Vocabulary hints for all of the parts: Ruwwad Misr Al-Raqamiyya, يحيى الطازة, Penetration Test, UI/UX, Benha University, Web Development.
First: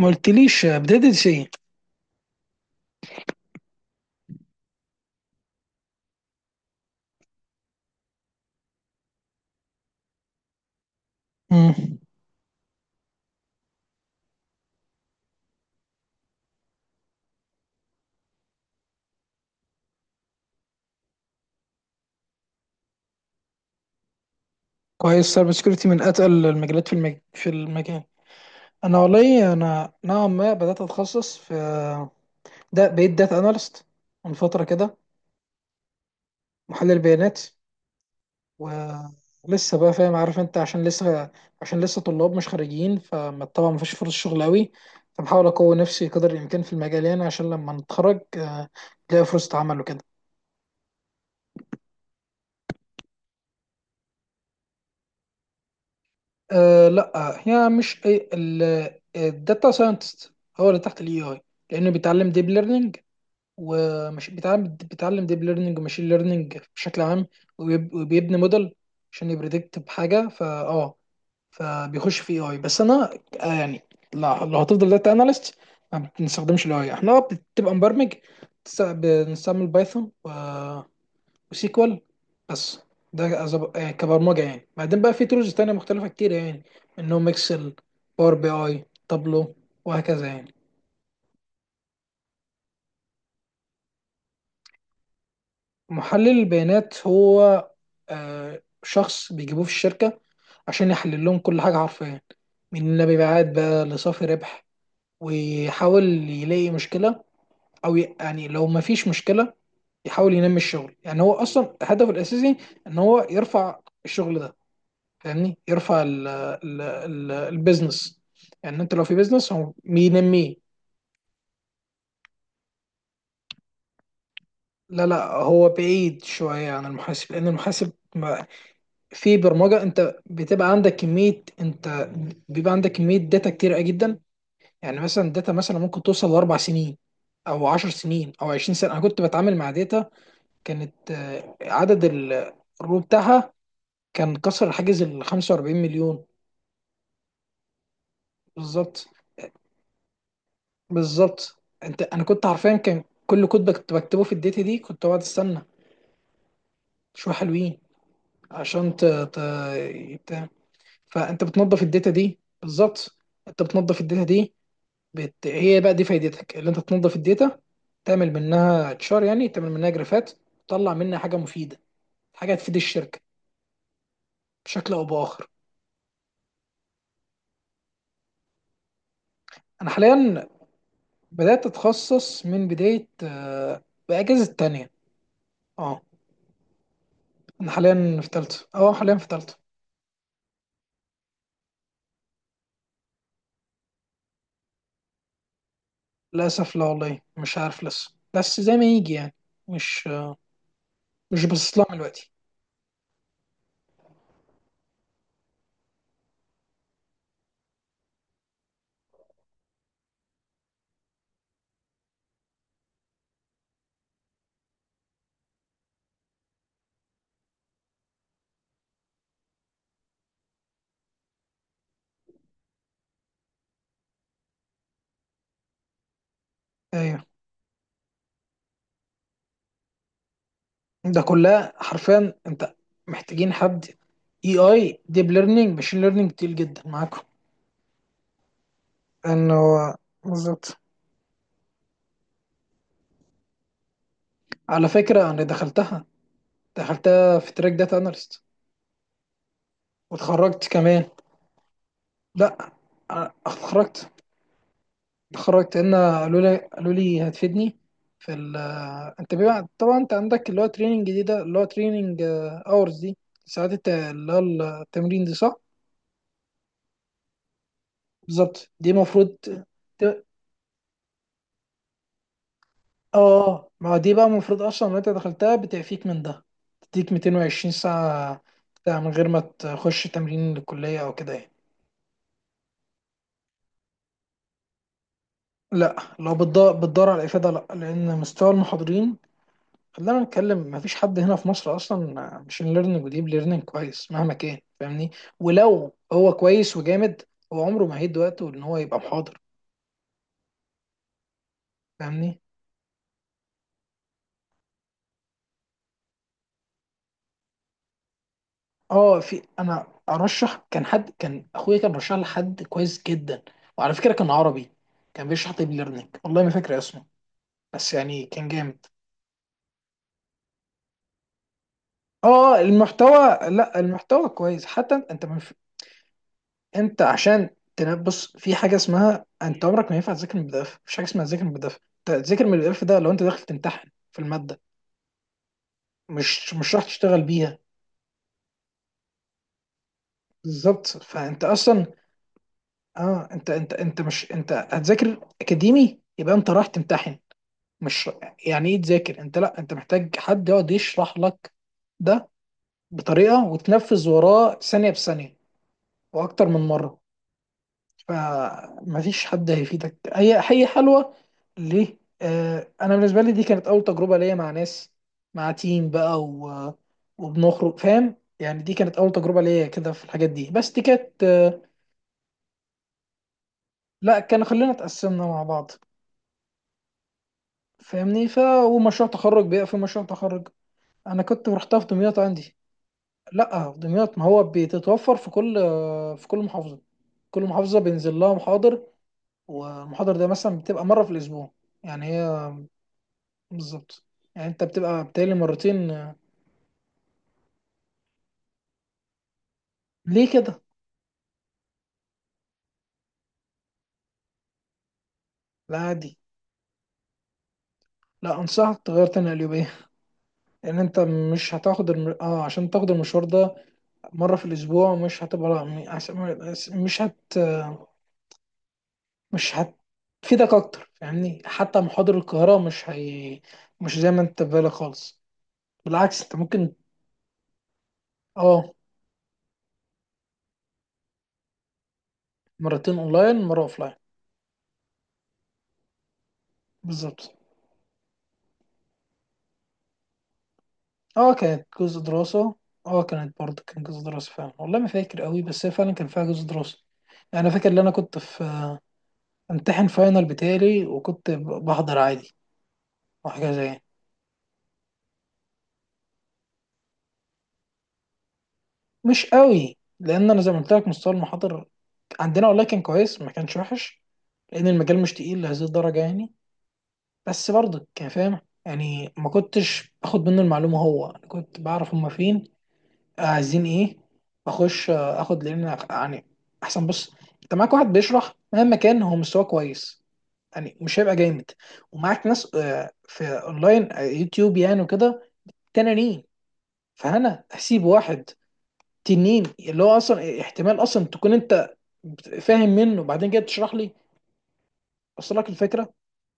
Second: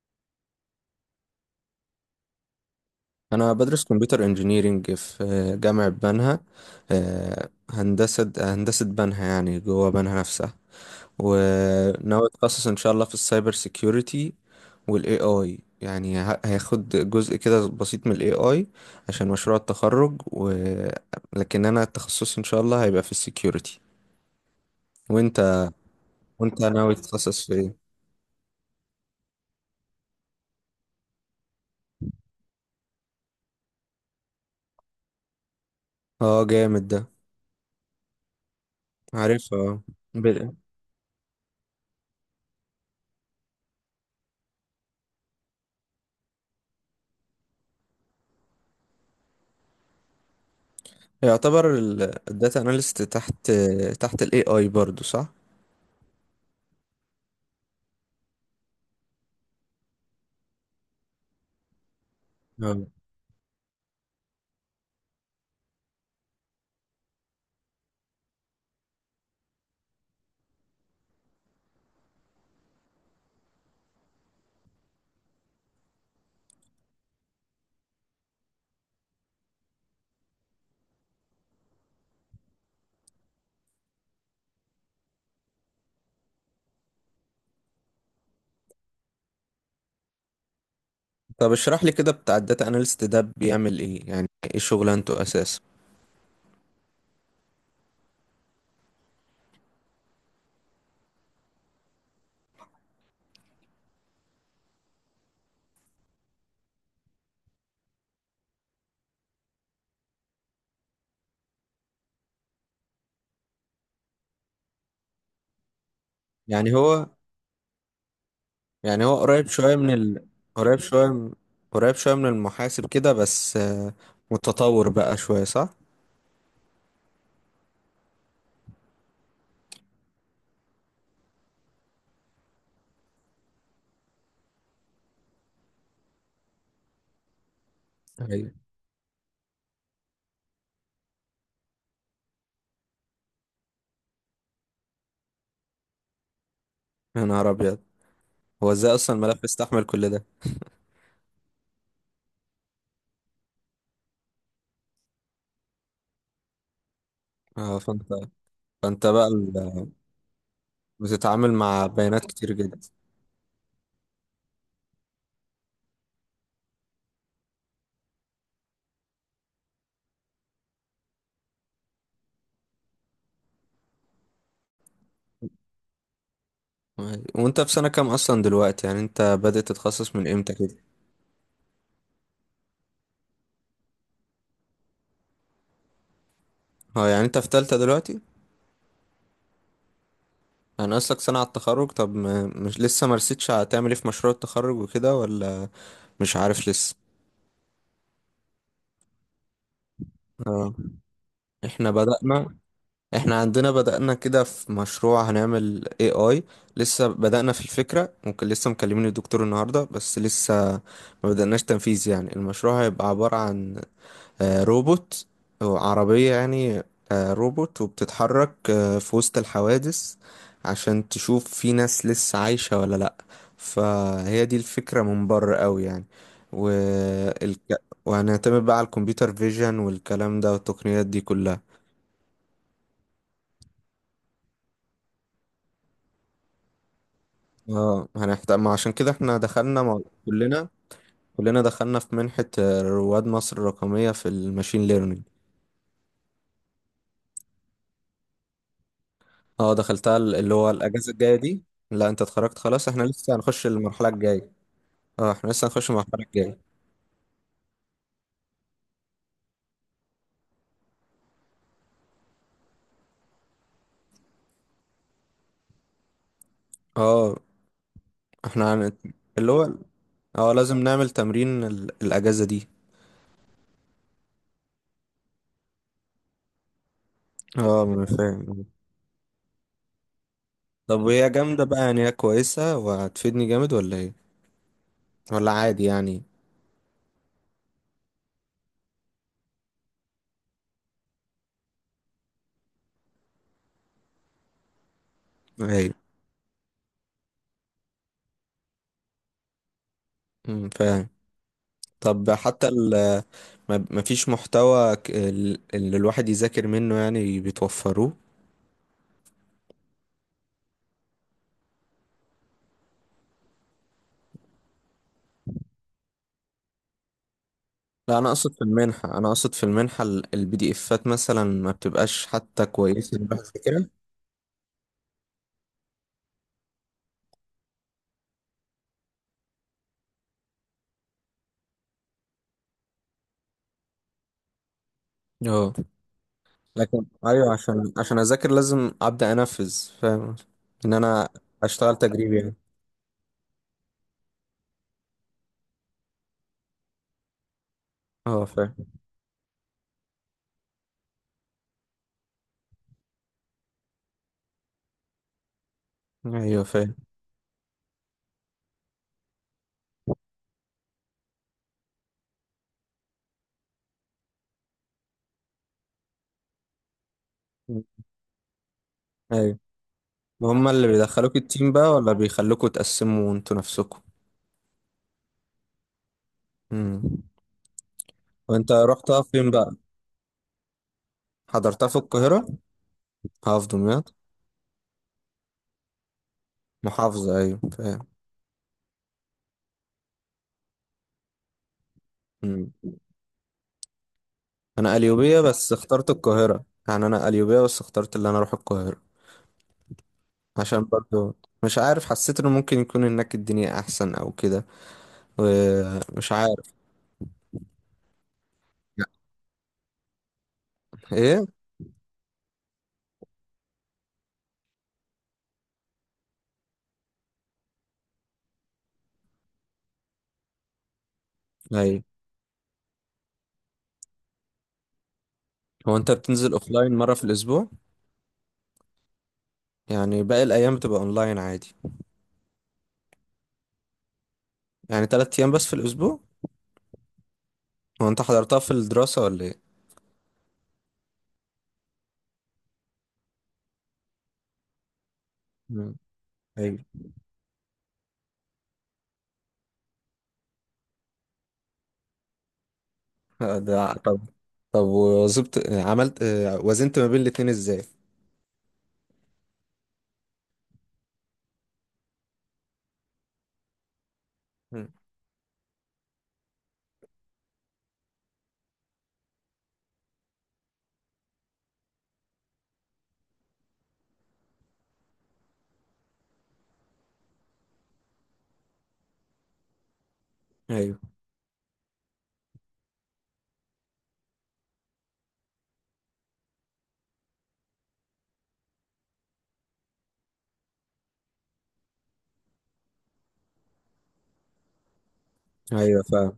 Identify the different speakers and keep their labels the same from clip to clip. Speaker 1: ما قلتليش بدأت ايه؟
Speaker 2: انا بدرس كمبيوتر انجينيرينج في جامعة بنها. هندسة بنها، يعني جوه بنها نفسها.
Speaker 1: مم.
Speaker 2: وناوي اتخصص ان شاء الله في السايبر سيكيورتي، والاي اي يعني هياخد جزء كده بسيط من الاي اي عشان مشروع التخرج. لكن انا التخصص ان شاء الله هيبقى في السيكيورتي.
Speaker 1: كويس،
Speaker 2: وانت
Speaker 1: سايبر سكيورتي من اتقل
Speaker 2: وانت
Speaker 1: المجالات
Speaker 2: ناوي تتخصص
Speaker 1: في
Speaker 2: في ايه؟
Speaker 1: المجال. انا والله انا نوعا ما بدات اتخصص في، ده بقيت داتا اناليست من فتره كده.
Speaker 2: اه، جامد
Speaker 1: محلل
Speaker 2: ده.
Speaker 1: بيانات.
Speaker 2: عارفها،
Speaker 1: ولسه
Speaker 2: آه.
Speaker 1: بقى فاهم، عارف
Speaker 2: ب-
Speaker 1: انت، عشان لسه طلاب مش خارجين، فطبعا مفيش فرص شغل قوي. فبحاول اقوي نفسي قدر الامكان في المجال يعني عشان لما نتخرج، الاقي فرصة عمل وكده.
Speaker 2: يعتبر الداتا اناليست تحت الاي اي برضو، صح؟
Speaker 1: أه، لا. هي مش الداتا ساينتست هو اللي تحت الاي اي، لانه بيتعلم ديب
Speaker 2: آه.
Speaker 1: ليرنينج. ومش بيتعلم ديب ليرنينج وماشين ليرنينج بشكل عام. وبيبني موديل عشان يبريدكت بحاجه. فبيخش في اي، بس انا يعني لو هتفضل داتا اناليست ما بنستخدمش الاي، احنا بتبقى مبرمج. بنستعمل بايثون وسيكوال بس. ده كبرمجه يعني، بعدين بقى في تولز تانية مختلفه كتير يعني، منهم اكسل، باور بي اي، تابلو، وهكذا يعني.
Speaker 2: طب اشرح لي كده بتاع الداتا اناليست ده بيعمل ايه؟ يعني ايه شغلانته اساسا؟
Speaker 1: محلل البيانات هو شخص بيجيبوه في الشركه عشان يحلل لهم كل حاجه حرفيا، من مبيعات بقى لصافي ربح. ويحاول يلاقي مشكله، او يعني لو ما فيش مشكله، يحاول ينمي الشغل. يعني هو اصلا هدفه الاساسي ان هو يرفع الشغل ده، فاهمني، يرفع ال
Speaker 2: يعني
Speaker 1: ال
Speaker 2: هو
Speaker 1: ال البيزنس. يعني انت لو
Speaker 2: يعني
Speaker 1: في
Speaker 2: هو قريب
Speaker 1: بيزنس هو
Speaker 2: شويه من ال...
Speaker 1: بينميه.
Speaker 2: قريب شويه من... قريب شويه من المحاسب كده، بس متطور
Speaker 1: لا
Speaker 2: بقى
Speaker 1: لا،
Speaker 2: شويه،
Speaker 1: هو
Speaker 2: صح؟
Speaker 1: بعيد شويه عن المحاسب، لان المحاسب. في برمجه، انت بتبقى عندك كميه، انت بيبقى عندك كميه داتا كتير جدا. يعني مثلا الداتا مثلا ممكن توصل ل4 سنين او 10 سنين او
Speaker 2: ايوه.
Speaker 1: 20 سنه. انا كنت بتعامل مع داتا كانت عدد الرو بتاعها كان كسر حاجز ال 45 مليون.
Speaker 2: يا نهار ابيض، هو ازاي
Speaker 1: بالظبط.
Speaker 2: اصلا الملف يستحمل كل ده؟
Speaker 1: بالظبط انت، انا كنت حرفيا كان كل كود بكتبه في الداتا دي، كنت بقعد استنى شويه
Speaker 2: اه،
Speaker 1: حلوين
Speaker 2: فانت
Speaker 1: عشان
Speaker 2: فانت بقى
Speaker 1: ت... فانت
Speaker 2: بتتعامل
Speaker 1: بتنظف
Speaker 2: مع
Speaker 1: الداتا
Speaker 2: بيانات
Speaker 1: دي،
Speaker 2: كتير جدا.
Speaker 1: بالظبط. انت بتنظف الداتا دي، هي بقى دي فايدتك، اللي انت تنظف الداتا، تعمل منها تشار يعني، تعمل منها جرافات، تطلع منها حاجه مفيده، حاجه تفيد الشركه بشكل او باخر.
Speaker 2: وانت في سنه كام اصلا دلوقتي؟ يعني انت بدأت
Speaker 1: انا
Speaker 2: تتخصص من
Speaker 1: حاليا
Speaker 2: امتى كده؟
Speaker 1: بدات اتخصص من بدايه باجازه تانية، اه.
Speaker 2: اه، يعني انت في
Speaker 1: انا
Speaker 2: تالتة
Speaker 1: حاليا
Speaker 2: دلوقتي.
Speaker 1: في تالتة، اه، حاليا في تالتة.
Speaker 2: انا اصلك سنة على التخرج. طب ما مش لسه ما رسيتش، هتعمل ايه في مشروع التخرج وكده ولا مش عارف
Speaker 1: للاسف لا
Speaker 2: لسه؟
Speaker 1: والله، مش عارف لسه، بس زي ما يجي يعني. مش،
Speaker 2: اه،
Speaker 1: مش باصص لها
Speaker 2: احنا
Speaker 1: من دلوقتي.
Speaker 2: بدأنا احنا عندنا بدأنا كده في مشروع هنعمل AI. لسه بدأنا في الفكرة، ممكن لسه مكلمين الدكتور النهاردة، بس لسه ما بدأناش تنفيذ. يعني المشروع هيبقى عبارة عن روبوت، أو عربية يعني، روبوت وبتتحرك في وسط الحوادث عشان تشوف في ناس لسه عايشة ولا لأ. فهي دي الفكرة من بره قوي يعني.
Speaker 1: ايوه،
Speaker 2: وهنعتمد بقى على الكمبيوتر فيجن والكلام ده والتقنيات دي
Speaker 1: ده
Speaker 2: كلها.
Speaker 1: كلها حرفيا انت محتاجين حد اي اي ديب ليرنينج ماشين ليرنينج كتير جدا معاكم.
Speaker 2: اه، هنحتاج. ما عشان كده احنا
Speaker 1: انه،
Speaker 2: دخلنا كلنا،
Speaker 1: بالظبط.
Speaker 2: دخلنا في منحة رواد مصر الرقمية في الماشين
Speaker 1: على
Speaker 2: ليرنينج.
Speaker 1: فكرة انا دخلتها، دخلتها في تراك داتا اناليست،
Speaker 2: اه، دخلتها اللي
Speaker 1: واتخرجت
Speaker 2: هو
Speaker 1: كمان.
Speaker 2: الأجازة الجاية دي. لا، انت اتخرجت
Speaker 1: لا،
Speaker 2: خلاص، احنا
Speaker 1: أنا
Speaker 2: لسه هنخش المرحلة
Speaker 1: اتخرجت.
Speaker 2: الجاية. اه، احنا لسه
Speaker 1: اتخرجت
Speaker 2: هنخش
Speaker 1: ان
Speaker 2: المرحلة
Speaker 1: قالوا لي
Speaker 2: الجاية.
Speaker 1: قالوا لي هتفيدني في ال. انت بيبقى طبعا انت عندك اللي هو تريننج دي، ده اللي هو تريننج اورز دي، ساعات اللي هو التمرين دي، صح؟
Speaker 2: اه،
Speaker 1: بالظبط،
Speaker 2: احنا
Speaker 1: دي
Speaker 2: هن...
Speaker 1: المفروض
Speaker 2: اللي هو،
Speaker 1: ت-
Speaker 2: اه، لازم نعمل تمرين الأجازة دي.
Speaker 1: اه، ما دي بقى المفروض اصلا لو انت دخلتها بتعفيك من ده، تديك 220
Speaker 2: اه، ما انا
Speaker 1: ساعة
Speaker 2: فاهم.
Speaker 1: بتاع، من غير ما تخش تمرين للكلية
Speaker 2: طب
Speaker 1: او
Speaker 2: وهي
Speaker 1: كده يعني.
Speaker 2: جامدة بقى؟ يعني هي كويسة وهتفيدني جامد ولا ايه؟ ولا عادي
Speaker 1: لا،
Speaker 2: يعني؟
Speaker 1: لو بتدور على الافادة، لا، لان مستوى المحاضرين، خلينا نتكلم، مفيش حد هنا في مصر اصلا ماشين ليرنينج وديب ليرنينج كويس، مهما كان، فاهمني. ولو
Speaker 2: ايوه.
Speaker 1: هو كويس وجامد، هو عمره ما هيدي وقته ان هو يبقى محاضر،
Speaker 2: فاهم. طب
Speaker 1: فاهمني.
Speaker 2: حتى ما فيش محتوى اللي الواحد يذاكر منه يعني، بتوفروه؟
Speaker 1: اه، في، انا ارشح، كان حد كان اخويا كان رشح لحد كويس جدا، وعلى فكره كان عربي، كان بيشرح ديب ليرنينج، والله ما فاكر اسمه، بس
Speaker 2: لا،
Speaker 1: يعني كان جامد.
Speaker 2: انا اقصد في المنحة، البي دي افات مثلا ما بتبقاش
Speaker 1: اه
Speaker 2: حتى كويسة إن
Speaker 1: المحتوى،
Speaker 2: الواحد
Speaker 1: لا
Speaker 2: يذاكرها.
Speaker 1: المحتوى كويس. حتى انت، انت عشان بص، في حاجه اسمها انت عمرك ما ينفع تذاكر من البي دي اف، مفيش حاجه اسمها تذاكر من البي دي اف. انت تذاكر من البي دي اف ده لو انت داخل تمتحن في الماده،
Speaker 2: اه.
Speaker 1: مش راح
Speaker 2: لكن
Speaker 1: تشتغل
Speaker 2: ايوه،
Speaker 1: بيها.
Speaker 2: عشان اذاكر لازم ابدا انفذ. فاهم،
Speaker 1: بالظبط،
Speaker 2: ان انا
Speaker 1: فانت اصلا،
Speaker 2: اشتغل تجريبي يعني.
Speaker 1: اه، انت انت مش، انت هتذاكر اكاديمي يبقى انت راح تمتحن، مش.
Speaker 2: اه،
Speaker 1: يعني ايه
Speaker 2: فاهم.
Speaker 1: تذاكر انت؟ لا، انت محتاج حد يقعد يشرح لك ده بطريقه وتنفذ وراه ثانيه بثانيه واكتر
Speaker 2: ايوه
Speaker 1: من
Speaker 2: فاهم
Speaker 1: مره. فمفيش حد هيفيدك. هي حلوه ليه؟ آه، انا بالنسبه لي دي كانت اول تجربه ليا مع ناس، مع تيم بقى، و... وبنخرج فاهم يعني، دي كانت اول تجربه
Speaker 2: ايوه
Speaker 1: ليا كده في الحاجات دي، بس
Speaker 2: هما
Speaker 1: دي
Speaker 2: اللي
Speaker 1: كانت
Speaker 2: بيدخلوك
Speaker 1: آه،
Speaker 2: التيم بقى ولا بيخلوكوا تقسموا انتوا نفسكوا
Speaker 1: لا، كان، خلينا اتقسمنا مع بعض،
Speaker 2: امم
Speaker 1: فاهمني.
Speaker 2: وانت
Speaker 1: ومشروع
Speaker 2: رحتها
Speaker 1: تخرج
Speaker 2: فين
Speaker 1: بقى، في
Speaker 2: بقى
Speaker 1: مشروع تخرج. انا كنت رحتها في
Speaker 2: حضرتها في
Speaker 1: دمياط
Speaker 2: القاهرة
Speaker 1: عندي.
Speaker 2: محافظة
Speaker 1: لا في
Speaker 2: دمياط
Speaker 1: دمياط، ما هو بتتوفر في كل في كل محافظه.
Speaker 2: محافظة
Speaker 1: كل
Speaker 2: ايوه
Speaker 1: محافظه
Speaker 2: فاهم
Speaker 1: بينزل لها محاضر، والمحاضر ده مثلا بتبقى مره في الاسبوع، يعني هي،
Speaker 2: امم
Speaker 1: بالظبط، يعني انت
Speaker 2: انا
Speaker 1: بتبقى بتالي
Speaker 2: قليوبية بس
Speaker 1: مرتين
Speaker 2: اخترت
Speaker 1: آه،
Speaker 2: القاهرة يعني انا قليوبية بس اخترت اللي انا اروح القاهرة
Speaker 1: ليه كده؟
Speaker 2: عشان برضو مش عارف حسيت انه ممكن يكون هناك الدنيا احسن او كده
Speaker 1: لا عادي.
Speaker 2: ومش عارف
Speaker 1: لا انصحك تغير
Speaker 2: يعني.
Speaker 1: تاني قليوبية، لان انت
Speaker 2: ايه
Speaker 1: مش هتاخد اه عشان تاخد المشوار ده مرة في الاسبوع، مش هتبقى، لا مش مش هتفيدك اكتر، فاهمني. حتى
Speaker 2: ايوه
Speaker 1: محاضر القاهرة مش هي، مش زي ما انت في بالك خالص،
Speaker 2: هو انت
Speaker 1: بالعكس انت
Speaker 2: بتنزل
Speaker 1: ممكن.
Speaker 2: اوفلاين مرة في الاسبوع
Speaker 1: اه،
Speaker 2: يعني باقي الايام بتبقى اونلاين عادي
Speaker 1: مرتين اونلاين، مرة اوفلاين.
Speaker 2: يعني تلات ايام بس في الاسبوع
Speaker 1: بالظبط.
Speaker 2: هو انت حضرتها في الدراسة ولا ايه
Speaker 1: اه كانت جزء دراسة. اه كانت برضه، كان جزء دراسة فعلا، والله ما فاكر قوي، بس هي فعلا
Speaker 2: مم.
Speaker 1: كان فيها جزء دراسة.
Speaker 2: ايوه
Speaker 1: يعني انا فاكر ان انا كنت في، امتحن فاينل بتاعي، وكنت بحضر عادي وحاجة
Speaker 2: آه،
Speaker 1: زي يعني.
Speaker 2: ده طب طب وظبط عملت آه، وزنت ما بين الاتنين ازاي
Speaker 1: مش قوي، لان انا زي ما قلت لك، مستوى المحاضر عندنا، والله كان كويس، ما كانش وحش، لان
Speaker 2: مم.
Speaker 1: المجال مش تقيل لهذه الدرجة يعني، بس برضه كان فاهم. يعني ما كنتش باخد منه المعلومة، هو أنا كنت بعرف هما فين عايزين ايه، اخش اخد، لان يعني احسن، بص، انت معاك واحد بيشرح مهما كان هو مستواه كويس، يعني مش
Speaker 2: ايوه
Speaker 1: هيبقى جامد. ومعاك ناس في اونلاين يوتيوب يعني وكده، تنانين. فانا هسيب واحد تنين، اللي هو اصلا احتمال اصلا تكون انت فاهم منه، وبعدين جاي تشرح لي، وصل لك الفكره.
Speaker 2: ايوه، فاهم،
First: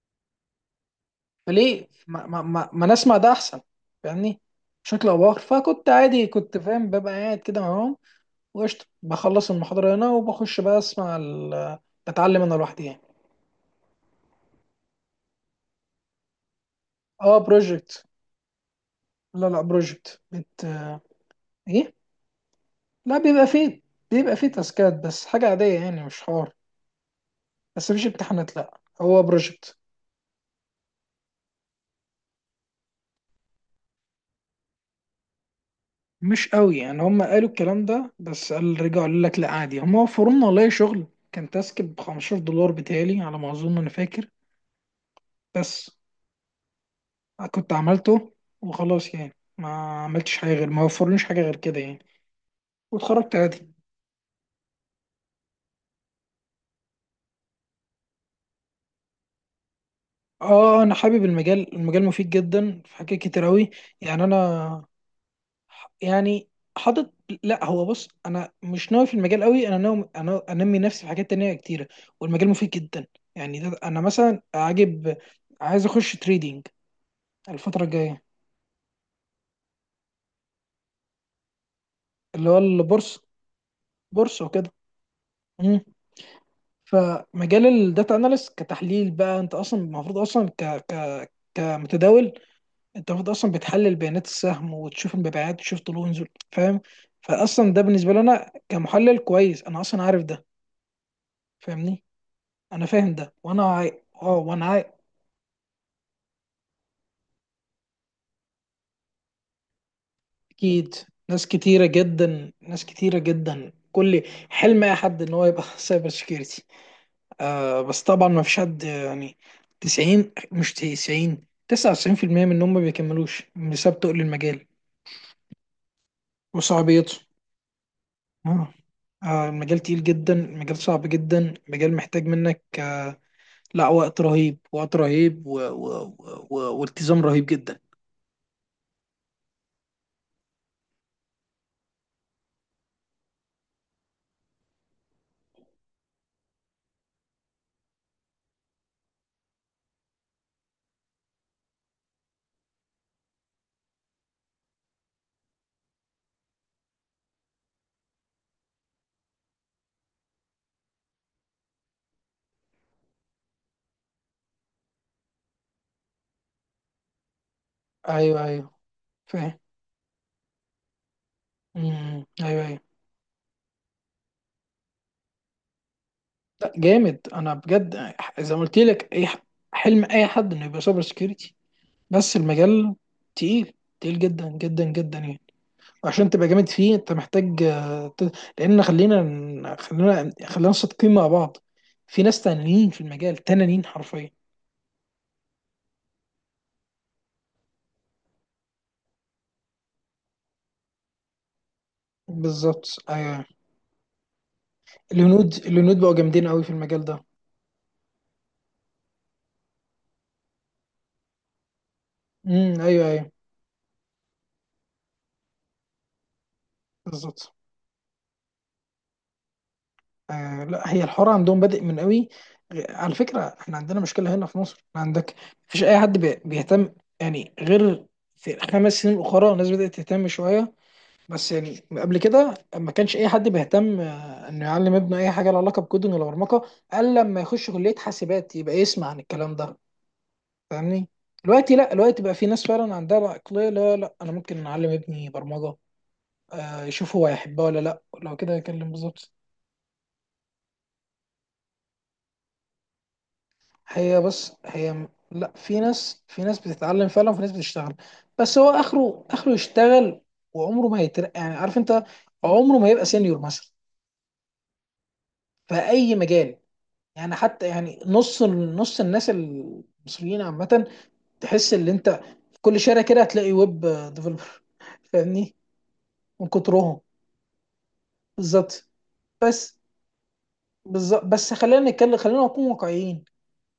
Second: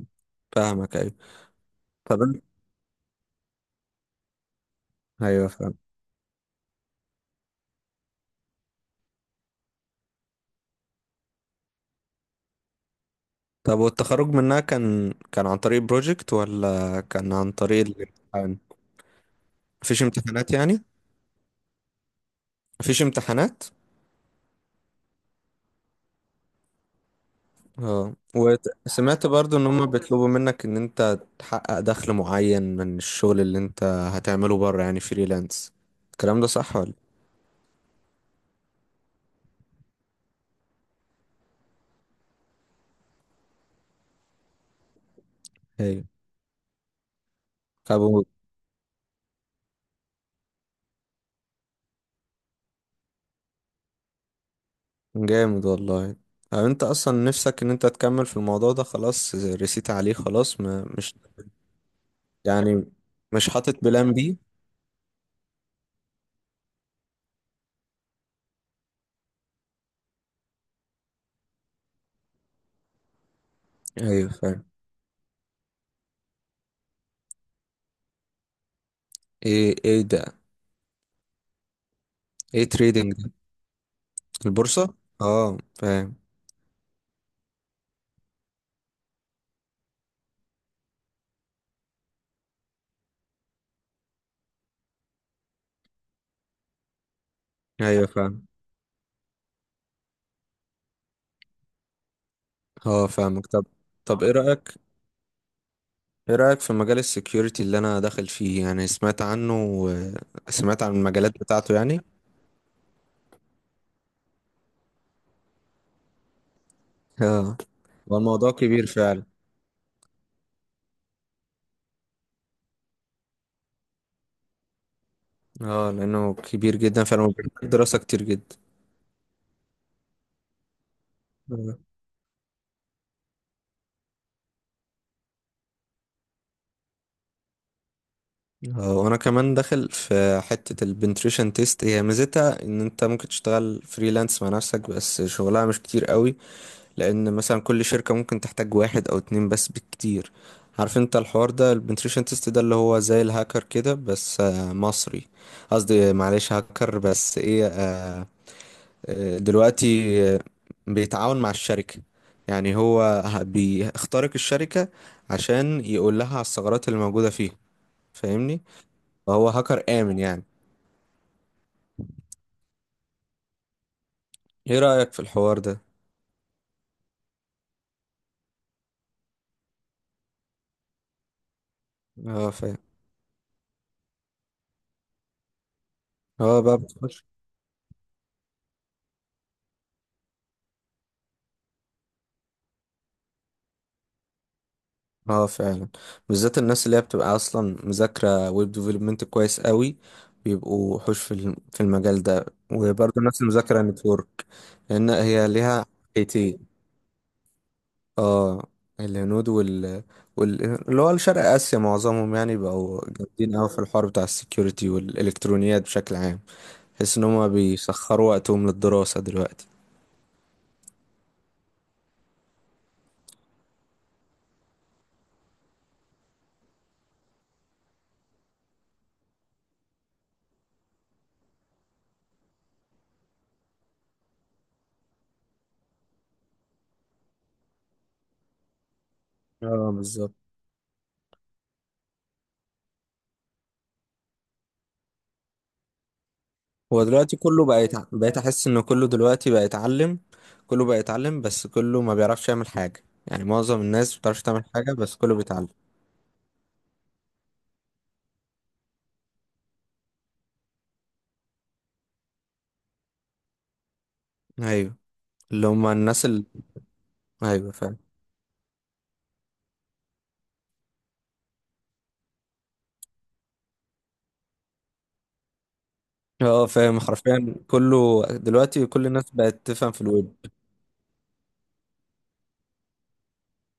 Speaker 2: فاهمك، ايوه.
Speaker 1: فليه
Speaker 2: طب
Speaker 1: ما, ما, ما, ما نسمع ده احسن؟ فاهمني، بشكل او باخر،
Speaker 2: ايوه، فاهم.
Speaker 1: فكنت عادي كنت فاهم، ببقى قاعد كده معاهم، وقشطة، بخلص المحاضرة هنا وبخش بقى أسمع ال، بتعلم أنا لوحدي يعني.
Speaker 2: طب والتخرج منها كان عن طريق بروجكت ولا كان
Speaker 1: أه،
Speaker 2: عن طريق
Speaker 1: بروجكت.
Speaker 2: الامتحان؟
Speaker 1: لا لا،
Speaker 2: مفيش
Speaker 1: بروجكت
Speaker 2: امتحانات
Speaker 1: بت
Speaker 2: يعني؟
Speaker 1: إيه؟
Speaker 2: مفيش
Speaker 1: لا بيبقى
Speaker 2: امتحانات؟
Speaker 1: فيه، بيبقى فيه تاسكات بس، حاجة عادية يعني، مش حوار، بس مفيش
Speaker 2: اه.
Speaker 1: امتحانات، لا هو
Speaker 2: وسمعت برضو ان
Speaker 1: بروجكت.
Speaker 2: هم بيطلبوا منك ان انت تحقق دخل معين من الشغل اللي انت هتعمله بره يعني فريلانس، الكلام ده
Speaker 1: مش
Speaker 2: صح
Speaker 1: قوي
Speaker 2: ولا؟
Speaker 1: يعني، هم قالوا الكلام ده، بس قال رجعوا قالوا لك لا عادي، هم وفروا لنا والله شغل، كان تاسك ب 15 دولار بتهيألي على ما أظن، أنا فاكر، بس
Speaker 2: ايوه.
Speaker 1: كنت
Speaker 2: ابو
Speaker 1: عملته وخلاص يعني، ما عملتش حاجة غير، ما وفرليش حاجة غير كده يعني، واتخرجت عادي.
Speaker 2: جامد والله. طب انت اصلا نفسك ان انت تكمل في الموضوع ده؟ خلاص رسيت عليه خلاص،
Speaker 1: اه،
Speaker 2: ما
Speaker 1: انا
Speaker 2: مش
Speaker 1: حابب المجال، المجال مفيد جدا
Speaker 2: يعني،
Speaker 1: في حاجات كتير
Speaker 2: مش
Speaker 1: اوي.
Speaker 2: حاطط بلان
Speaker 1: يعني
Speaker 2: بي؟
Speaker 1: انا يعني حاطط، لا هو بص، انا مش ناوي في المجال قوي، انا ناوي انا انمي نفسي في حاجات تانية كتيره، والمجال مفيد جدا، يعني ده انا
Speaker 2: ايوه،
Speaker 1: مثلا
Speaker 2: فاهم.
Speaker 1: عاجب عايز اخش تريدينج الفتره الجايه،
Speaker 2: ايه؟ ايه ده؟
Speaker 1: اللي هو
Speaker 2: ايه تريدينج
Speaker 1: البورصه،
Speaker 2: ده؟
Speaker 1: بورصه وكده.
Speaker 2: البورصة. اه،
Speaker 1: مم.
Speaker 2: فاهم.
Speaker 1: فمجال الداتا اناليست كتحليل بقى، انت اصلا المفروض اصلا ك ك كمتداول، انت المفروض اصلا بتحلل بيانات السهم، وتشوف المبيعات، وتشوف طلوع ونزول، فاهم؟ فاصلا ده
Speaker 2: ايوه،
Speaker 1: بالنسبه لي
Speaker 2: فاهم.
Speaker 1: انا كمحلل كويس، انا اصلا عارف ده، فاهمني. انا
Speaker 2: اه،
Speaker 1: فاهم ده
Speaker 2: فاهمك.
Speaker 1: وانا
Speaker 2: طب،
Speaker 1: عاي...
Speaker 2: طب
Speaker 1: اه
Speaker 2: ايه
Speaker 1: وانا
Speaker 2: رأيك
Speaker 1: عاي...
Speaker 2: ايه رأيك في مجال السكيورتي اللي انا داخل فيه؟ يعني سمعت
Speaker 1: اكيد.
Speaker 2: عن المجالات
Speaker 1: ناس
Speaker 2: بتاعته
Speaker 1: كتيره
Speaker 2: يعني.
Speaker 1: جدا، ناس كتيره جدا، كل حلم اي حد ان هو يبقى سايبر سكيورتي،
Speaker 2: اه،
Speaker 1: آه. بس
Speaker 2: هو
Speaker 1: طبعا ما
Speaker 2: الموضوع
Speaker 1: فيش حد
Speaker 2: كبير فعلا.
Speaker 1: يعني، 90 مش 90 99% منهم ما بيكملوش بسبب تقل المجال
Speaker 2: اه، لانه كبير جدا
Speaker 1: وصعوبيته،
Speaker 2: فعلا، وبيحتاج دراسة كتير جدا.
Speaker 1: اه. المجال تقيل جدا، المجال صعب جدا،
Speaker 2: اه.
Speaker 1: المجال محتاج منك، لا، وقت رهيب، وقت رهيب والتزام رهيب جدا.
Speaker 2: وانا كمان داخل في حتة البنتريشن تيست. هي ميزتها ان انت ممكن تشتغل فريلانس مع نفسك، بس شغلها مش كتير قوي، لان مثلا كل شركة ممكن تحتاج واحد او اتنين بس بالكتير. عارف انت الحوار ده، البنتريشن تيست ده اللي هو زي الهاكر كده بس مصري؟ قصدي، معلش، هاكر، بس ايه، دلوقتي، آه، بيتعاون مع الشركة. يعني هو بيخترق الشركة عشان يقول لها على الثغرات اللي موجودة فيها،
Speaker 1: ايوه
Speaker 2: فاهمني؟
Speaker 1: ايوه
Speaker 2: فهو
Speaker 1: فاهم.
Speaker 2: هاكر آمن يعني.
Speaker 1: أمم، ايوه ايوه.
Speaker 2: ايه رأيك في الحوار ده؟
Speaker 1: لا جامد، انا بجد، زي ما قلت لك، اي حلم اي حد انه يبقى سايبر سكيورتي، بس
Speaker 2: اه، فاهم.
Speaker 1: المجال تقيل، تقيل جدا جدا جدا يعني. وعشان تبقى
Speaker 2: هو
Speaker 1: جامد
Speaker 2: بقى.
Speaker 1: فيه انت محتاج. لان خلينا خلينا خلينا صادقين مع بعض، في ناس تانيين في المجال تنانين حرفيا.
Speaker 2: اه، فعلا. بالذات الناس اللي هي بتبقى اصلا مذاكره ويب ديفلوبمنت كويس قوي، بيبقوا وحوش في المجال ده.
Speaker 1: بالظبط،
Speaker 2: وبرضه نفس
Speaker 1: ايوه.
Speaker 2: المذاكره، نتورك، لان هي
Speaker 1: الهنود
Speaker 2: ليها
Speaker 1: الهنود بقوا جامدين
Speaker 2: حيتين.
Speaker 1: قوي في المجال ده.
Speaker 2: اه. الهنود وال... اللي هو شرق اسيا معظمهم، يعني
Speaker 1: امم،
Speaker 2: بقوا
Speaker 1: ايوه ايوه.
Speaker 2: جامدين قوي في الحوار بتاع السكيورتي والالكترونيات بشكل عام. تحس ان هم
Speaker 1: بالظبط،
Speaker 2: بيسخروا وقتهم للدراسه دلوقتي.
Speaker 1: آه. لا، هي الحوار عندهم بادئ من قوي. على فكره احنا عندنا مشكله هنا في مصر، عندك مفيش اي حد بيهتم، يعني غير في 5 سنين اخرى الناس بدات تهتم شويه. بس يعني قبل كده ما كانش اي حد بيهتم انه يعلم ابنه اي حاجه لها علاقه بكودنج ولا برمجه، الا لما يخش كليه حاسبات يبقى يسمع عن الكلام ده.
Speaker 2: اه، بالظبط.
Speaker 1: فاهمني. دلوقتي لا، دلوقتي بقى في ناس فعلا عندها العقلية، لا لا انا ممكن اعلم ابني برمجة،
Speaker 2: هو
Speaker 1: يشوف هو
Speaker 2: دلوقتي
Speaker 1: هيحبها
Speaker 2: كله
Speaker 1: ولا
Speaker 2: بقى
Speaker 1: لا، لو
Speaker 2: بقيت
Speaker 1: كده
Speaker 2: احس ان
Speaker 1: يكلم
Speaker 2: كله
Speaker 1: بالظبط.
Speaker 2: دلوقتي بقى يتعلم. بس كله ما بيعرفش يعمل حاجة، يعني معظم الناس ما
Speaker 1: هي،
Speaker 2: بتعرفش
Speaker 1: بس
Speaker 2: تعمل
Speaker 1: هي
Speaker 2: حاجة بس كله
Speaker 1: لا،
Speaker 2: بيتعلم.
Speaker 1: في ناس بتتعلم فعلا، وفي ناس بتشتغل، بس هو اخره اخره يشتغل، وعمره ما هيترقى يعني، عارف انت، عمره ما يبقى سينيور مثلا،
Speaker 2: ايوه، اللي
Speaker 1: في
Speaker 2: هم
Speaker 1: اي
Speaker 2: الناس اللي.
Speaker 1: مجال. يعني حتى
Speaker 2: ايوه، فاهم.
Speaker 1: يعني نص نص الناس المصريين عامة، تحس ان انت في كل شارع كده هتلاقي ويب ديفلوبر، فاهمني، من
Speaker 2: اه، فاهم،
Speaker 1: كترهم.
Speaker 2: حرفيا كله
Speaker 1: بالظبط،
Speaker 2: دلوقتي، كل الناس بقت
Speaker 1: بس،
Speaker 2: تفهم في الويب.
Speaker 1: بالظبط، بس خلينا نتكلم، خلينا نكون واقعيين،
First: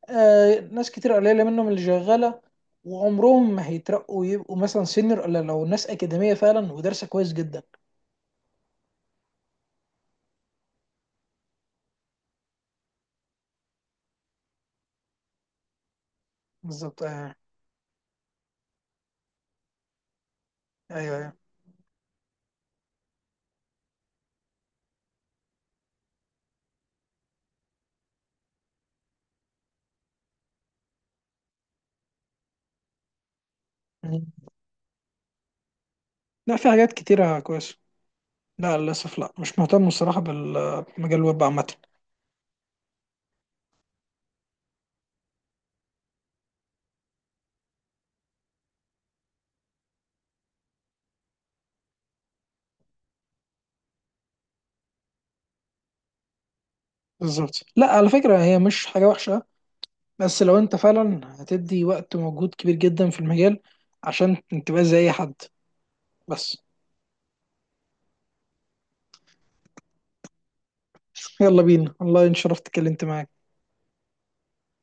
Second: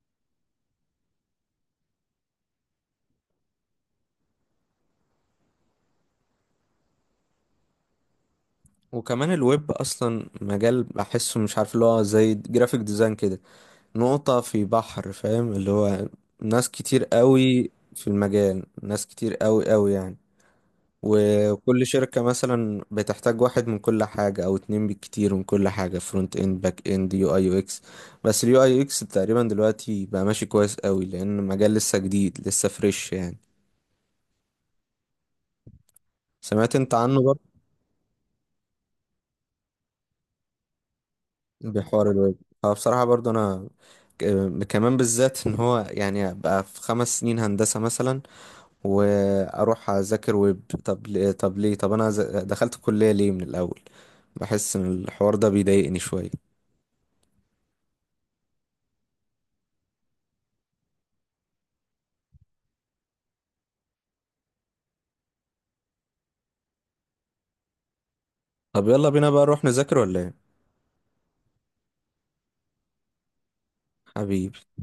Speaker 1: آه ناس كتير قليله منهم اللي شغاله، وعمرهم ما هيترقوا يبقوا مثلا سينيور، الا لو ناس اكاديميه فعلا ودارسه كويس جدا.
Speaker 2: وكمان الويب اصلا مجال، بحسه مش عارف، اللي هو زي جرافيك ديزاين كده، نقطة في بحر. فاهم؟ اللي هو ناس
Speaker 1: بالظبط،
Speaker 2: كتير
Speaker 1: آه.
Speaker 2: قوي في المجال، ناس كتير قوي قوي يعني.
Speaker 1: ايوه ايوه.
Speaker 2: وكل شركة مثلا بتحتاج واحد من كل حاجة أو اتنين بالكتير، من كل حاجة: فرونت اند، باك اند، يو اي يو اكس. بس اليو اي يو اكس تقريبا دلوقتي بقى ماشي كويس قوي، لأن مجال لسه جديد، لسه فريش يعني.
Speaker 1: مم. لا، في
Speaker 2: سمعت
Speaker 1: حاجات
Speaker 2: انت عنه
Speaker 1: كتيره
Speaker 2: برضه؟
Speaker 1: كويسه، لا للاسف، لا مش مهتم الصراحه بمجال الويب عامه.
Speaker 2: بحوار الويب. اه، بصراحة برضه أنا كمان، بالذات ان هو يعني ابقى في 5 سنين هندسة مثلا واروح اذاكر ويب، طب انا دخلت الكلية ليه من الاول؟ بحس ان الحوار ده بيضايقني شوية.
Speaker 1: بالظبط، لا على فكره هي مش حاجه وحشه، بس لو انت فعلا هتدي وقت ومجهود كبير جدا في المجال عشان تبقى زي اي حد بس.
Speaker 2: طب يلا بينا بقى نروح نذاكر ولا ايه؟
Speaker 1: يلا بينا والله، ان شرفت اتكلمت معاك.
Speaker 2: حبيبي.